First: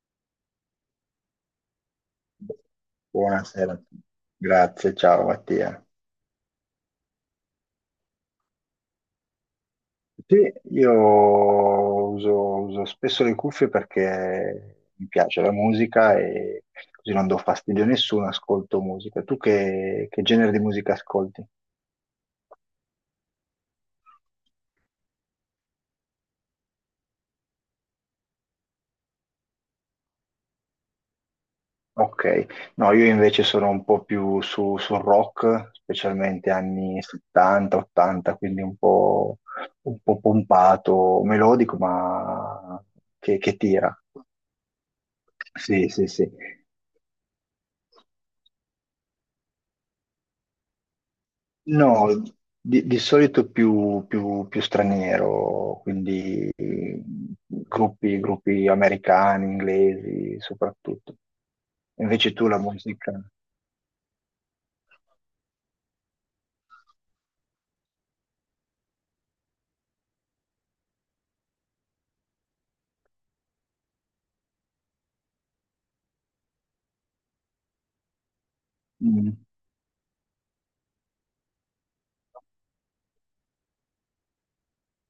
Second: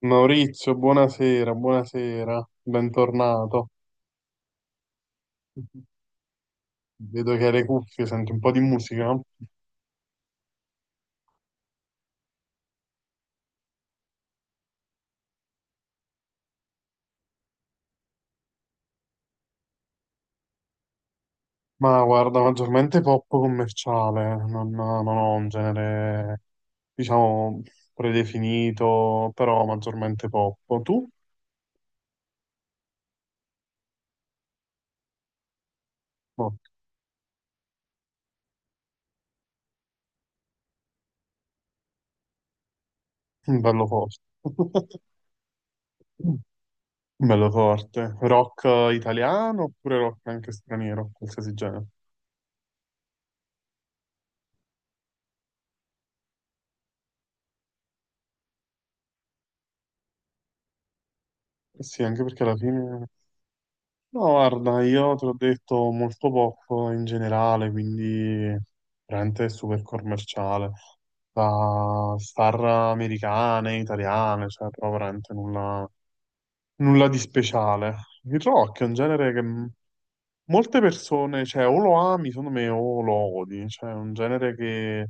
Maurizio, buonasera, buonasera, bentornato. Buonasera a tutti. Grazie, ciao Mattia. Vedo che hai le cuffie, senti un po' di musica, Sì, io uso, uso spesso le cuffie perché mi piace la musica e così non do fastidio a nessuno, ascolto musica. Tu che genere di musica ascolti? ma guarda, maggiormente pop commerciale, non ho un genere, diciamo, predefinito, però maggiormente pop. Tu? Ok, no, io invece sono un po' più su, sul rock, specialmente No, anni 70, 80, quindi un po' pompato, melodico, ma che bello tira. forte. Sì, sì, sì. Bello forte. Rock italiano oppure rock anche straniero, qualsiasi genere? No, di solito più, più- più straniero, quindi gruppi, gruppi americani, inglesi soprattutto. Eh sì, anche Invece perché tu alla la fine... musica? No, guarda, io te l'ho detto molto poco in generale, quindi veramente super commerciale, da star americane, italiane, cioè proprio veramente nulla, nulla di speciale. Il rock è un Mm. genere che molte persone, cioè o lo ami, secondo me, o lo odi, cioè è un genere che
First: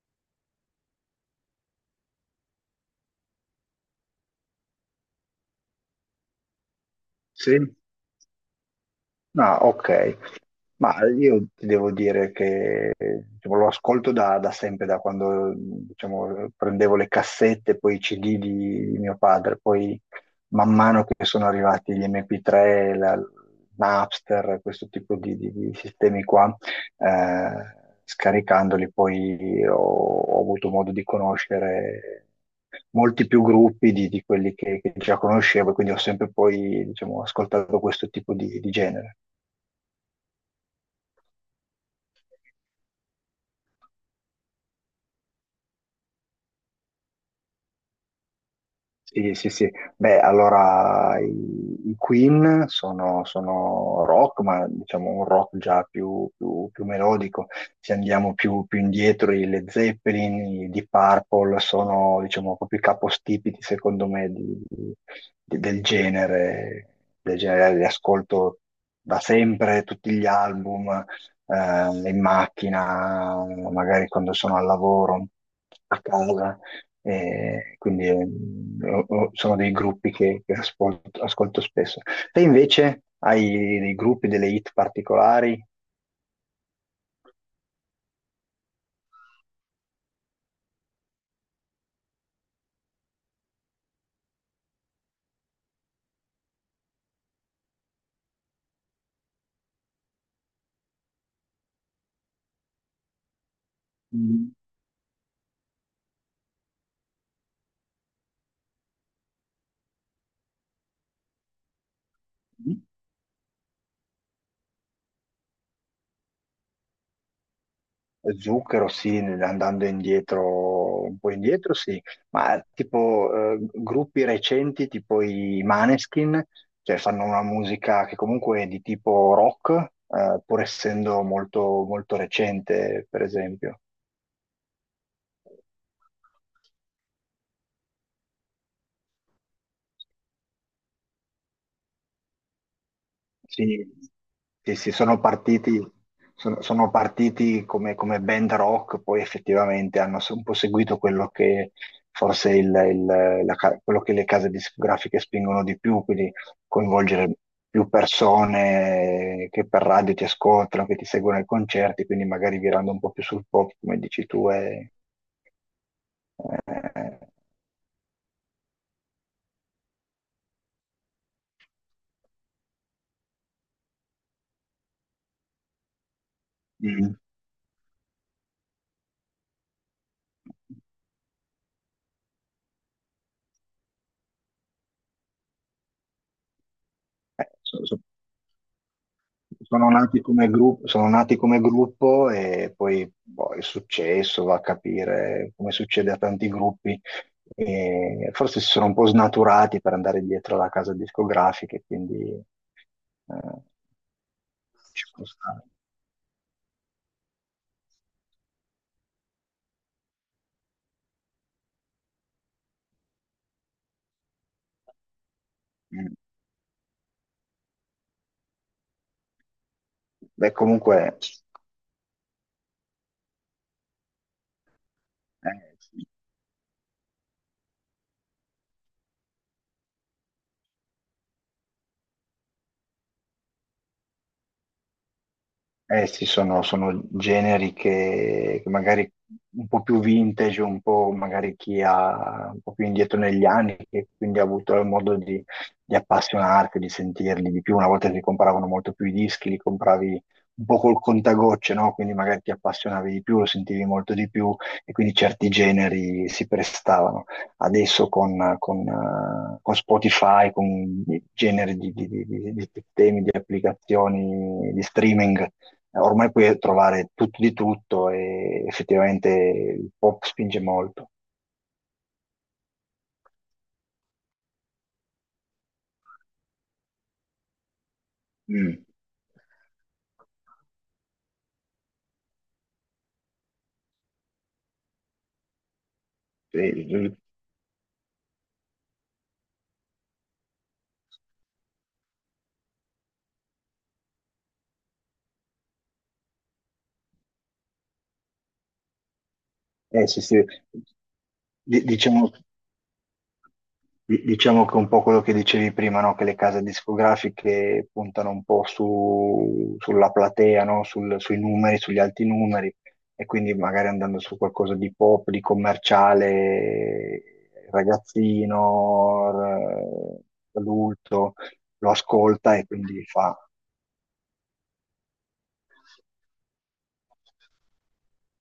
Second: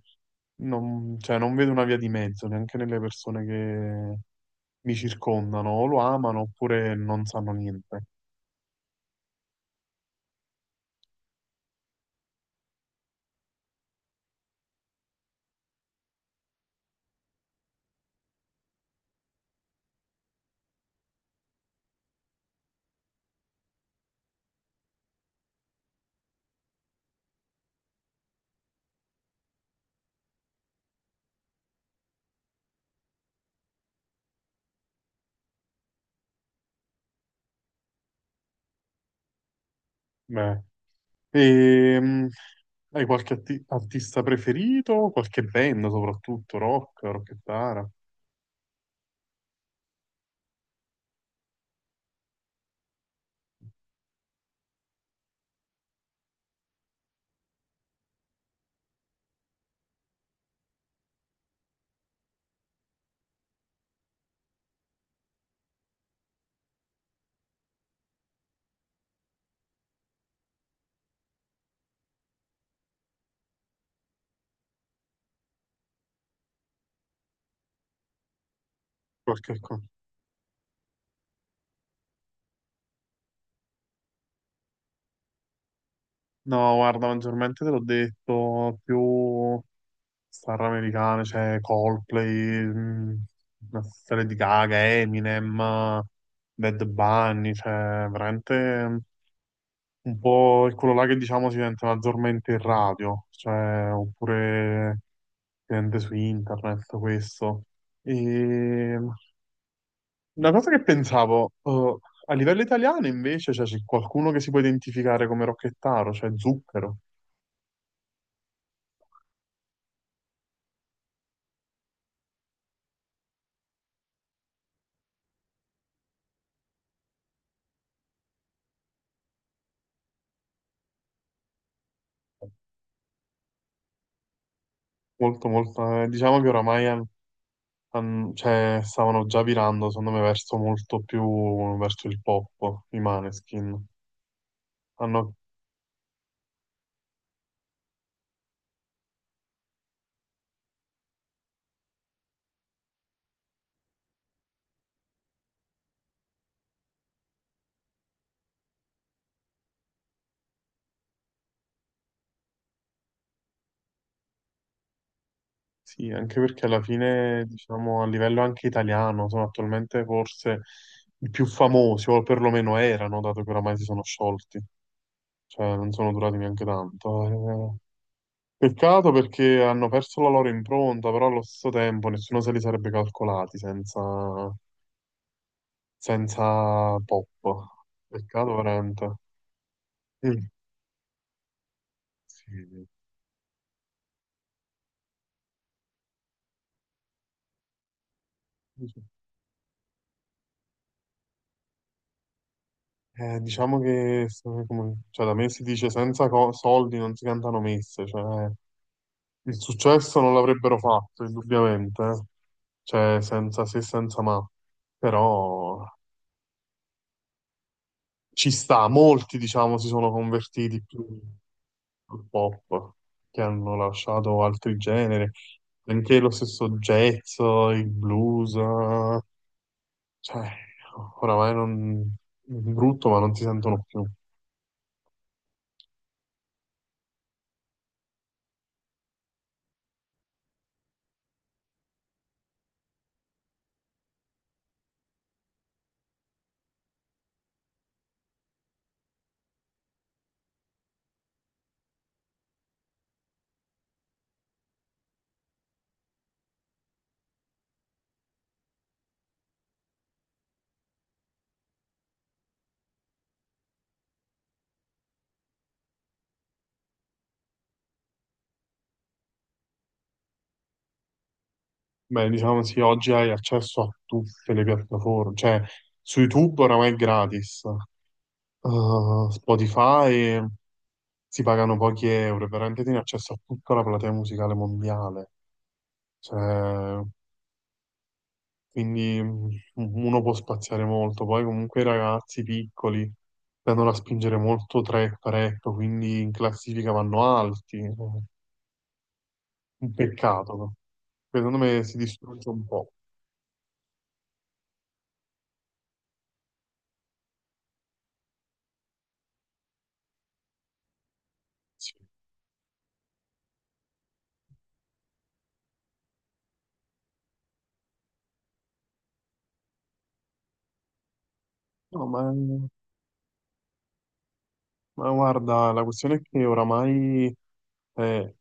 non, cioè, non vedo una via di mezzo neanche nelle persone che mi circondano, o lo amano oppure non sanno Sì? niente. Ah, ok. Ma io ti devo dire che diciamo, lo ascolto da, da sempre, da quando diciamo, prendevo le cassette, poi i CD di mio padre, poi man mano che sono arrivati gli MP3, la, Napster, questo tipo di, di sistemi qua, scaricandoli poi ho, ho avuto modo di conoscere molti più gruppi di quelli che già conoscevo, e quindi ho sempre poi diciamo, ascoltato questo tipo di genere. Beh. Ehm, hai qualche artista preferito? Qualche band soprattutto, rock, rockettara? Sì, sì, sì. Beh, allora i Queen sono, sono rock, ma diciamo un rock già più, più melodico. Se andiamo più, più indietro, i Led Zeppelin, i Deep Purple sono, diciamo, proprio i capostipiti, secondo me, del genere. Del genere li ascolto da sempre, tutti gli album, in macchina, magari quando sono al lavoro, a casa. Quindi sono Qualche dei cosa? gruppi che ascolto, ascolto spesso. Te invece hai dei gruppi, delle hit particolari? No, guarda, maggiormente te l'ho detto, più star americane, cioè Coldplay, una serie di Gaga, Eminem, Bad Bunny, cioè veramente mh, un po' è quello là che diciamo si sente maggiormente in radio, cioè Mm. oppure si sente su internet questo. E una cosa che pensavo, a livello italiano invece, cioè, c'è qualcuno che si può identificare come Rocchettaro, cioè Zucchero, Zucchero, sì, andando indietro, un po' indietro, sì, ma tipo gruppi recenti, tipo i Maneskin, cioè fanno una musica che comunque è di tipo rock, pur essendo molto, molto recente, per esempio. molto, molto, diciamo che oramai cioè, stavano già virando, secondo me, verso molto più, verso il pop, i Maneskin. Sì, sì, sì, sono Hanno, partiti, sono partiti come, come band rock, poi effettivamente hanno un po' seguito quello che forse quello che le case discografiche spingono di più, quindi coinvolgere più persone che per radio ti ascoltano, che ti seguono ai concerti, quindi magari virando un po' più sul pop, come dici tu, e, sì, anche perché alla eh, fine, diciamo, a livello anche italiano, sono attualmente forse i più famosi, o perlomeno erano, dato che oramai si sono sciolti, cioè non sono durati neanche mm. tanto. Eh. Peccato perché hanno perso la loro impronta, però allo stesso tempo nessuno se li sarebbe calcolati senza, senza pop. Eh, so- so- Peccato veramente. Sono nati Mm, come gruppo, sono nati come gruppo e sì. poi boh, è successo, va a capire come succede a tanti gruppi. E forse si sono un po' snaturati per andare dietro alla casa discografica, e quindi Diciamo che ci cioè, può da me si stare. dice senza soldi non si cantano messe, cioè il successo non l'avrebbero fatto, indubbiamente, eh, cioè senza se e senza ma, però Mm. ci sta, molti diciamo si sono Beh, convertiti più comunque, al pop, che hanno lasciato altri generi, eh, anche lo stesso jazz, il blues, cioè, oramai non... brutto, ma non si sentono più. eh sì, sono, sono generi che magari un po' più vintage, un po' magari chi ha un po' più indietro negli anni, che quindi ha avuto il modo di appassionarsi, di sentirli di più. Una volta si compravano molto più i dischi, li compravi un po' col contagocce, no? Quindi magari ti appassionavi di più, lo sentivi molto di più e quindi certi generi si prestavano. Adesso con Spotify, con i generi di, di sistemi, di applicazioni, di streaming ormai puoi trovare tutto di tutto e effettivamente il pop spinge molto. Beh, diciamo sì, oggi hai accesso a tutte le piattaforme, cioè su YouTube oramai è gratis, Mm. Spotify si pagano pochi euro, e veramente tieni accesso a tutta la platea musicale mondiale, cioè... Eh, quindi mm, uno può spaziare molto. Poi comunque i ragazzi piccoli tendono a spingere molto trap, rap, quindi in classifica vanno alti. Un sì, sì. peccato, secondo me si Diciamo, distrugge un po'. Diciamo che un po' quello che dicevi prima, no? Che le case discografiche puntano un po' sulla platea, no? Sui numeri, Sì. sugli alti numeri, e quindi magari andando su qualcosa di pop, di commerciale, ragazzino, adulto, lo No, ascolta e quindi fa ma guarda, la questione è che oramai, eh,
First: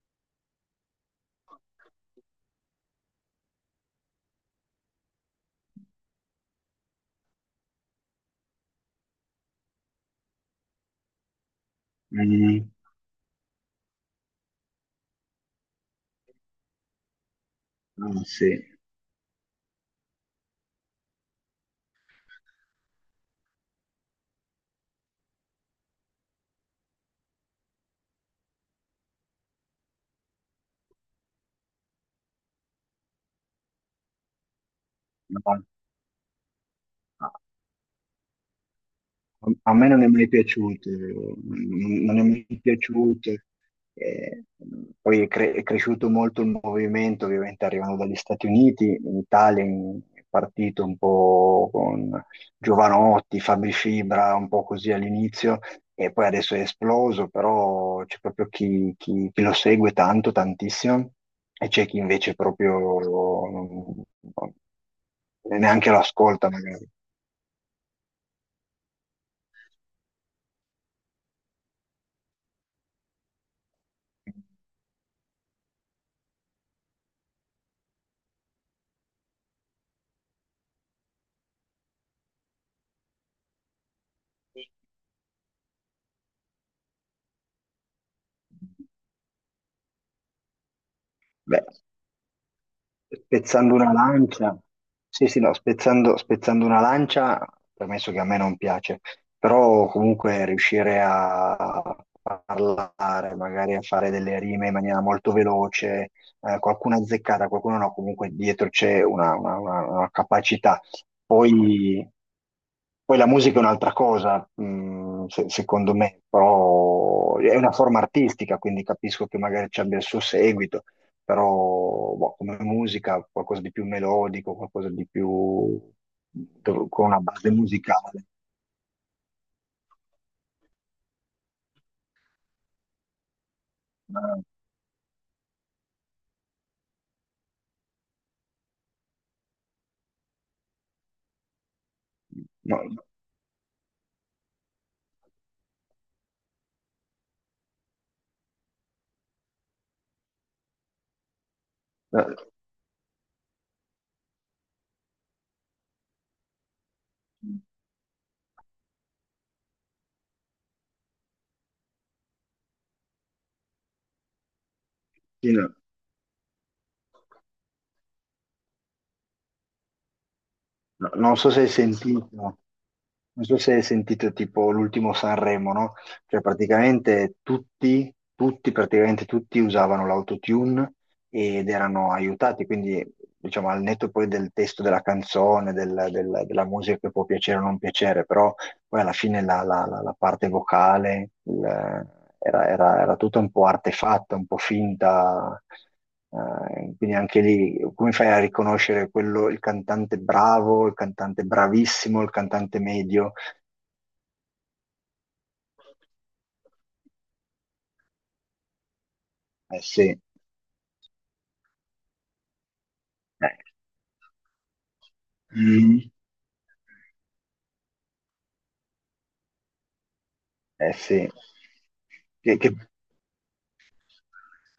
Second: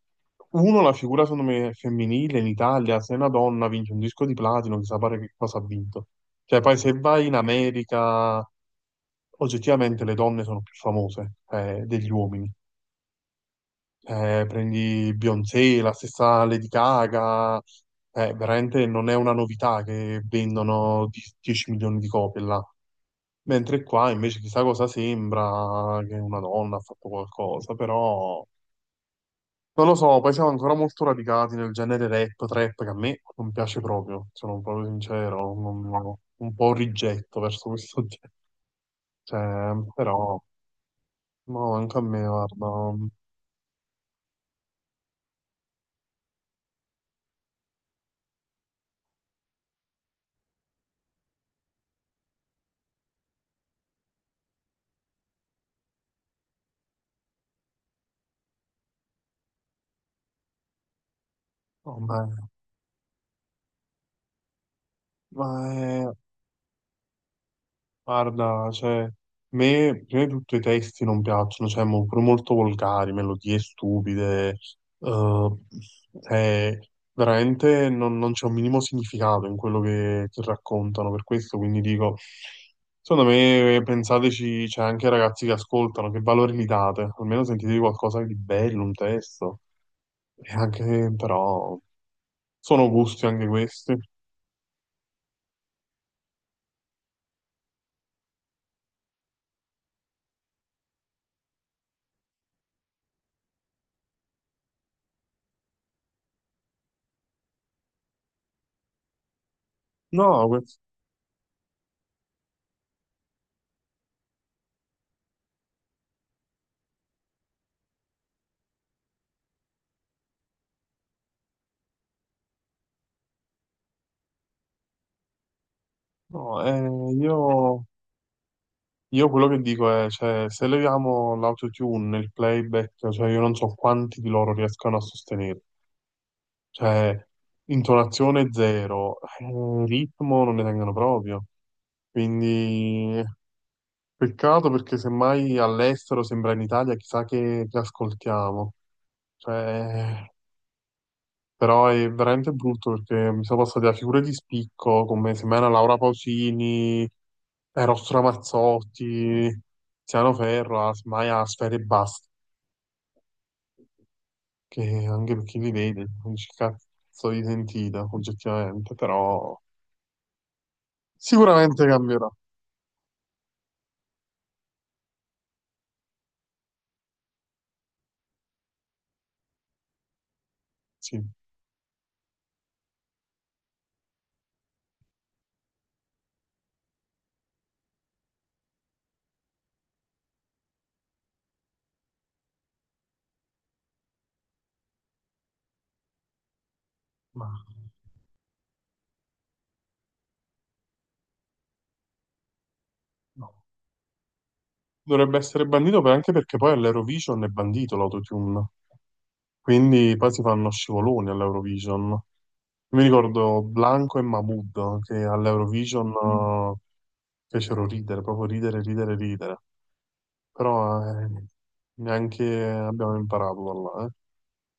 uno, la figura secondo me è femminile in Italia, se una donna vince un disco di platino, chissà pare che cosa ha vinto. Cioè, poi se vai in America oggettivamente le donne sono più famose degli uomini. mm, Prendi Beyoncé, la stessa Lady Gaga, ah, sì, veramente non è una novità che vendono 10 milioni di copie là. Mentre qua invece chissà cosa sembra che una donna ha fatto qualcosa, però non lo so, poi siamo ancora molto radicati nel genere rap, trap, che a me non piace proprio, sono proprio sincero, no, un po' no. rigetto verso questo genere. A me Cioè, non è mai però, piaciuto, no, anche a non è me, mai guarda, piaciuto. Eh, poi è cresciuto molto il movimento, ovviamente arrivando dagli Stati Uniti, in Italia è partito un po' con Giovanotti, Fabri Fibra, un po' così all'inizio, e poi adesso è esploso, però c'è proprio chi, chi lo segue tanto, tantissimo, e c'è No, chi invece proprio non- non- ma neanche lo è- ascolta magari. guarda, cioè, a me prima di tutto i testi non piacciono, cioè, pure molto volgari, melodie stupide, eh, cioè, veramente non c'è un minimo significato in quello che raccontano, per questo quindi dico, secondo me pensateci, c'è anche ai ragazzi che ascoltano, che valore gli date, almeno sentitevi qualcosa di bello, un testo, e anche Beh, però sono gusti anche spezzando una questi. lancia, sì, sì, no, spezzando, spezzando una lancia, permesso che a me non piace, però comunque riuscire a parlare, magari a fare delle rime in maniera molto veloce, qualcuno azzeccata, qualcuno no, comunque dietro c'è una, una No, que- capacità. Poi, poi la musica è un'altra cosa, secondo me, però è una forma artistica, quindi capisco che magari ci abbia il suo seguito però boh, come musica qualcosa di più melodico, qualcosa di più no, con una base io musicale. Io quello che dico è, cioè, se leviamo l'autotune, il playback, cioè io non so quanti di Ma- loro riescano a sostenere. Cioè, intonazione zero, ritmo non ne tengono proprio. ma- Quindi, peccato perché semmai all'estero sembra in Italia, chissà che ascoltiamo. Cioè, però è eh, veramente brutto perché mi sono passati da figure di spicco come semmai una Laura Pausini, Eros Ramazzotti, Tiziano Ferro, a, semmai a Sfera e basta che anche sì, perché li no, vedi, non dici cazzo di sentita, oggettivamente, però no, non so se hai sicuramente cambierà, sentito, non so se hai sentito tipo l'ultimo Sanremo, no? Cioè praticamente tutti, tutti, praticamente tutti usavano l'autotune sì, ed erano aiutati, quindi diciamo al netto poi del testo della canzone, della musica che può piacere o non piacere, però poi alla fine la parte vocale era, era tutta un po' artefatta, un po' finta, quindi anche ma lì come fai a riconoscere quello, il cantante bravo, il cantante bravissimo, il cantante medio? no. Dovrebbe essere bandito anche perché poi all'Eurovision è bandito l'autotune, Eh sì, quindi poi si fanno scivoloni all'Eurovision. Mi ricordo Blanco e Mahmood che all'Eurovision mm, mm, fecero ridere, proprio ridere, ridere, ridere. eh Però sì. Che, neanche che- abbiamo imparato da là, eh.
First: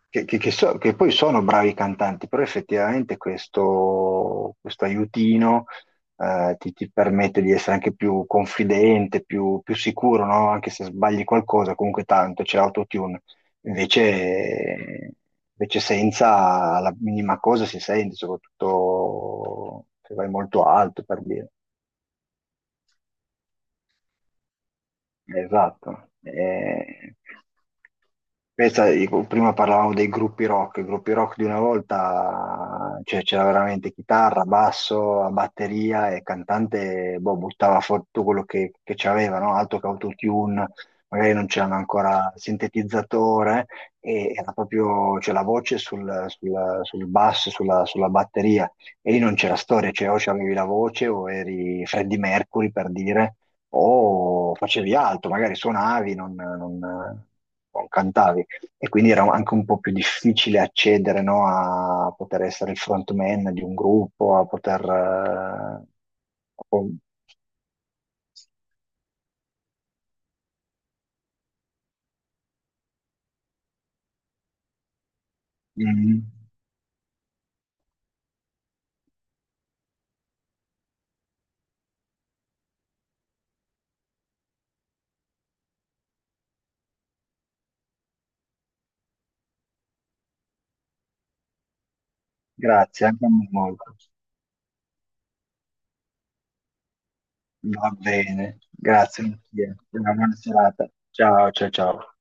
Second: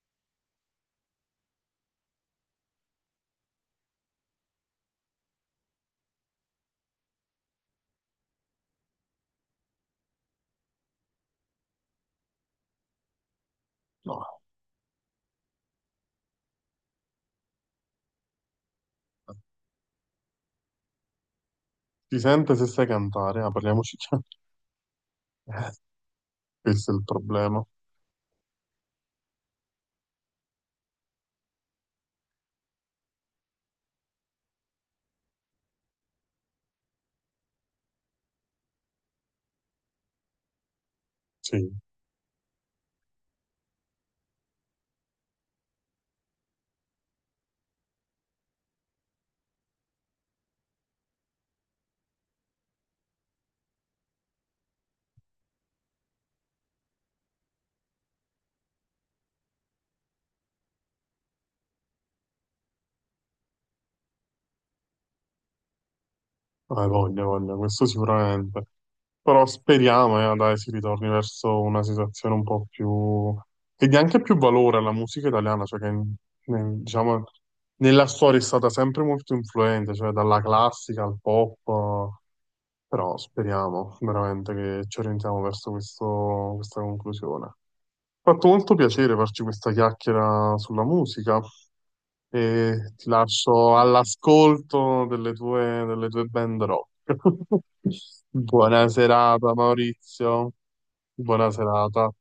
che poi sono bravi cantanti, però effettivamente questo, questo aiutino ti, ti permette di essere anche più confidente, più, più sicuro, no? Anche se sbagli qualcosa, comunque tanto c'è l'autotune. No, Invece, invece senza la minima cosa si sente, soprattutto se vai molto alto, per dire. si sente se sai cantare, ah, parliamoci. Esatto. Questo è il problema. questa, dico, prima parlavamo dei gruppi rock, i gruppi rock di una volta, cioè, c'era veramente chitarra, basso, batteria e il cantante, boh, buttava fuori tutto quello che c'aveva, no? Altro che autotune, magari non Sì, c'erano ancora sintetizzatore e era proprio, cioè, la voce sul, sul basso, sulla, sulla batteria e lì non c'era storia, cioè o c'avevi la voce o eri Freddie Mercury per dire o facevi altro, magari suonavi, non cantavi. E quindi era anche un po' più difficile accedere, no, a poter essere il frontman di un gruppo, a poter... hai voglia, voglia, questo sicuramente. Però speriamo, dai, si ritorni verso una situazione un po' più... che dia anche più valore alla musica italiana, cioè che, mm, diciamo, nella storia è stata sempre molto influente, cioè dalla classica al pop, però speriamo veramente che ci orientiamo verso questa conclusione. Mi ha fatto molto piacere farci questa chiacchiera sulla musica e grazie, ti anche a me lascio molto. all'ascolto delle tue band rock. Va bene, Buona grazie, serata, Mattia. Una buona Maurizio. serata. Buona Ciao, ciao, serata. ciao.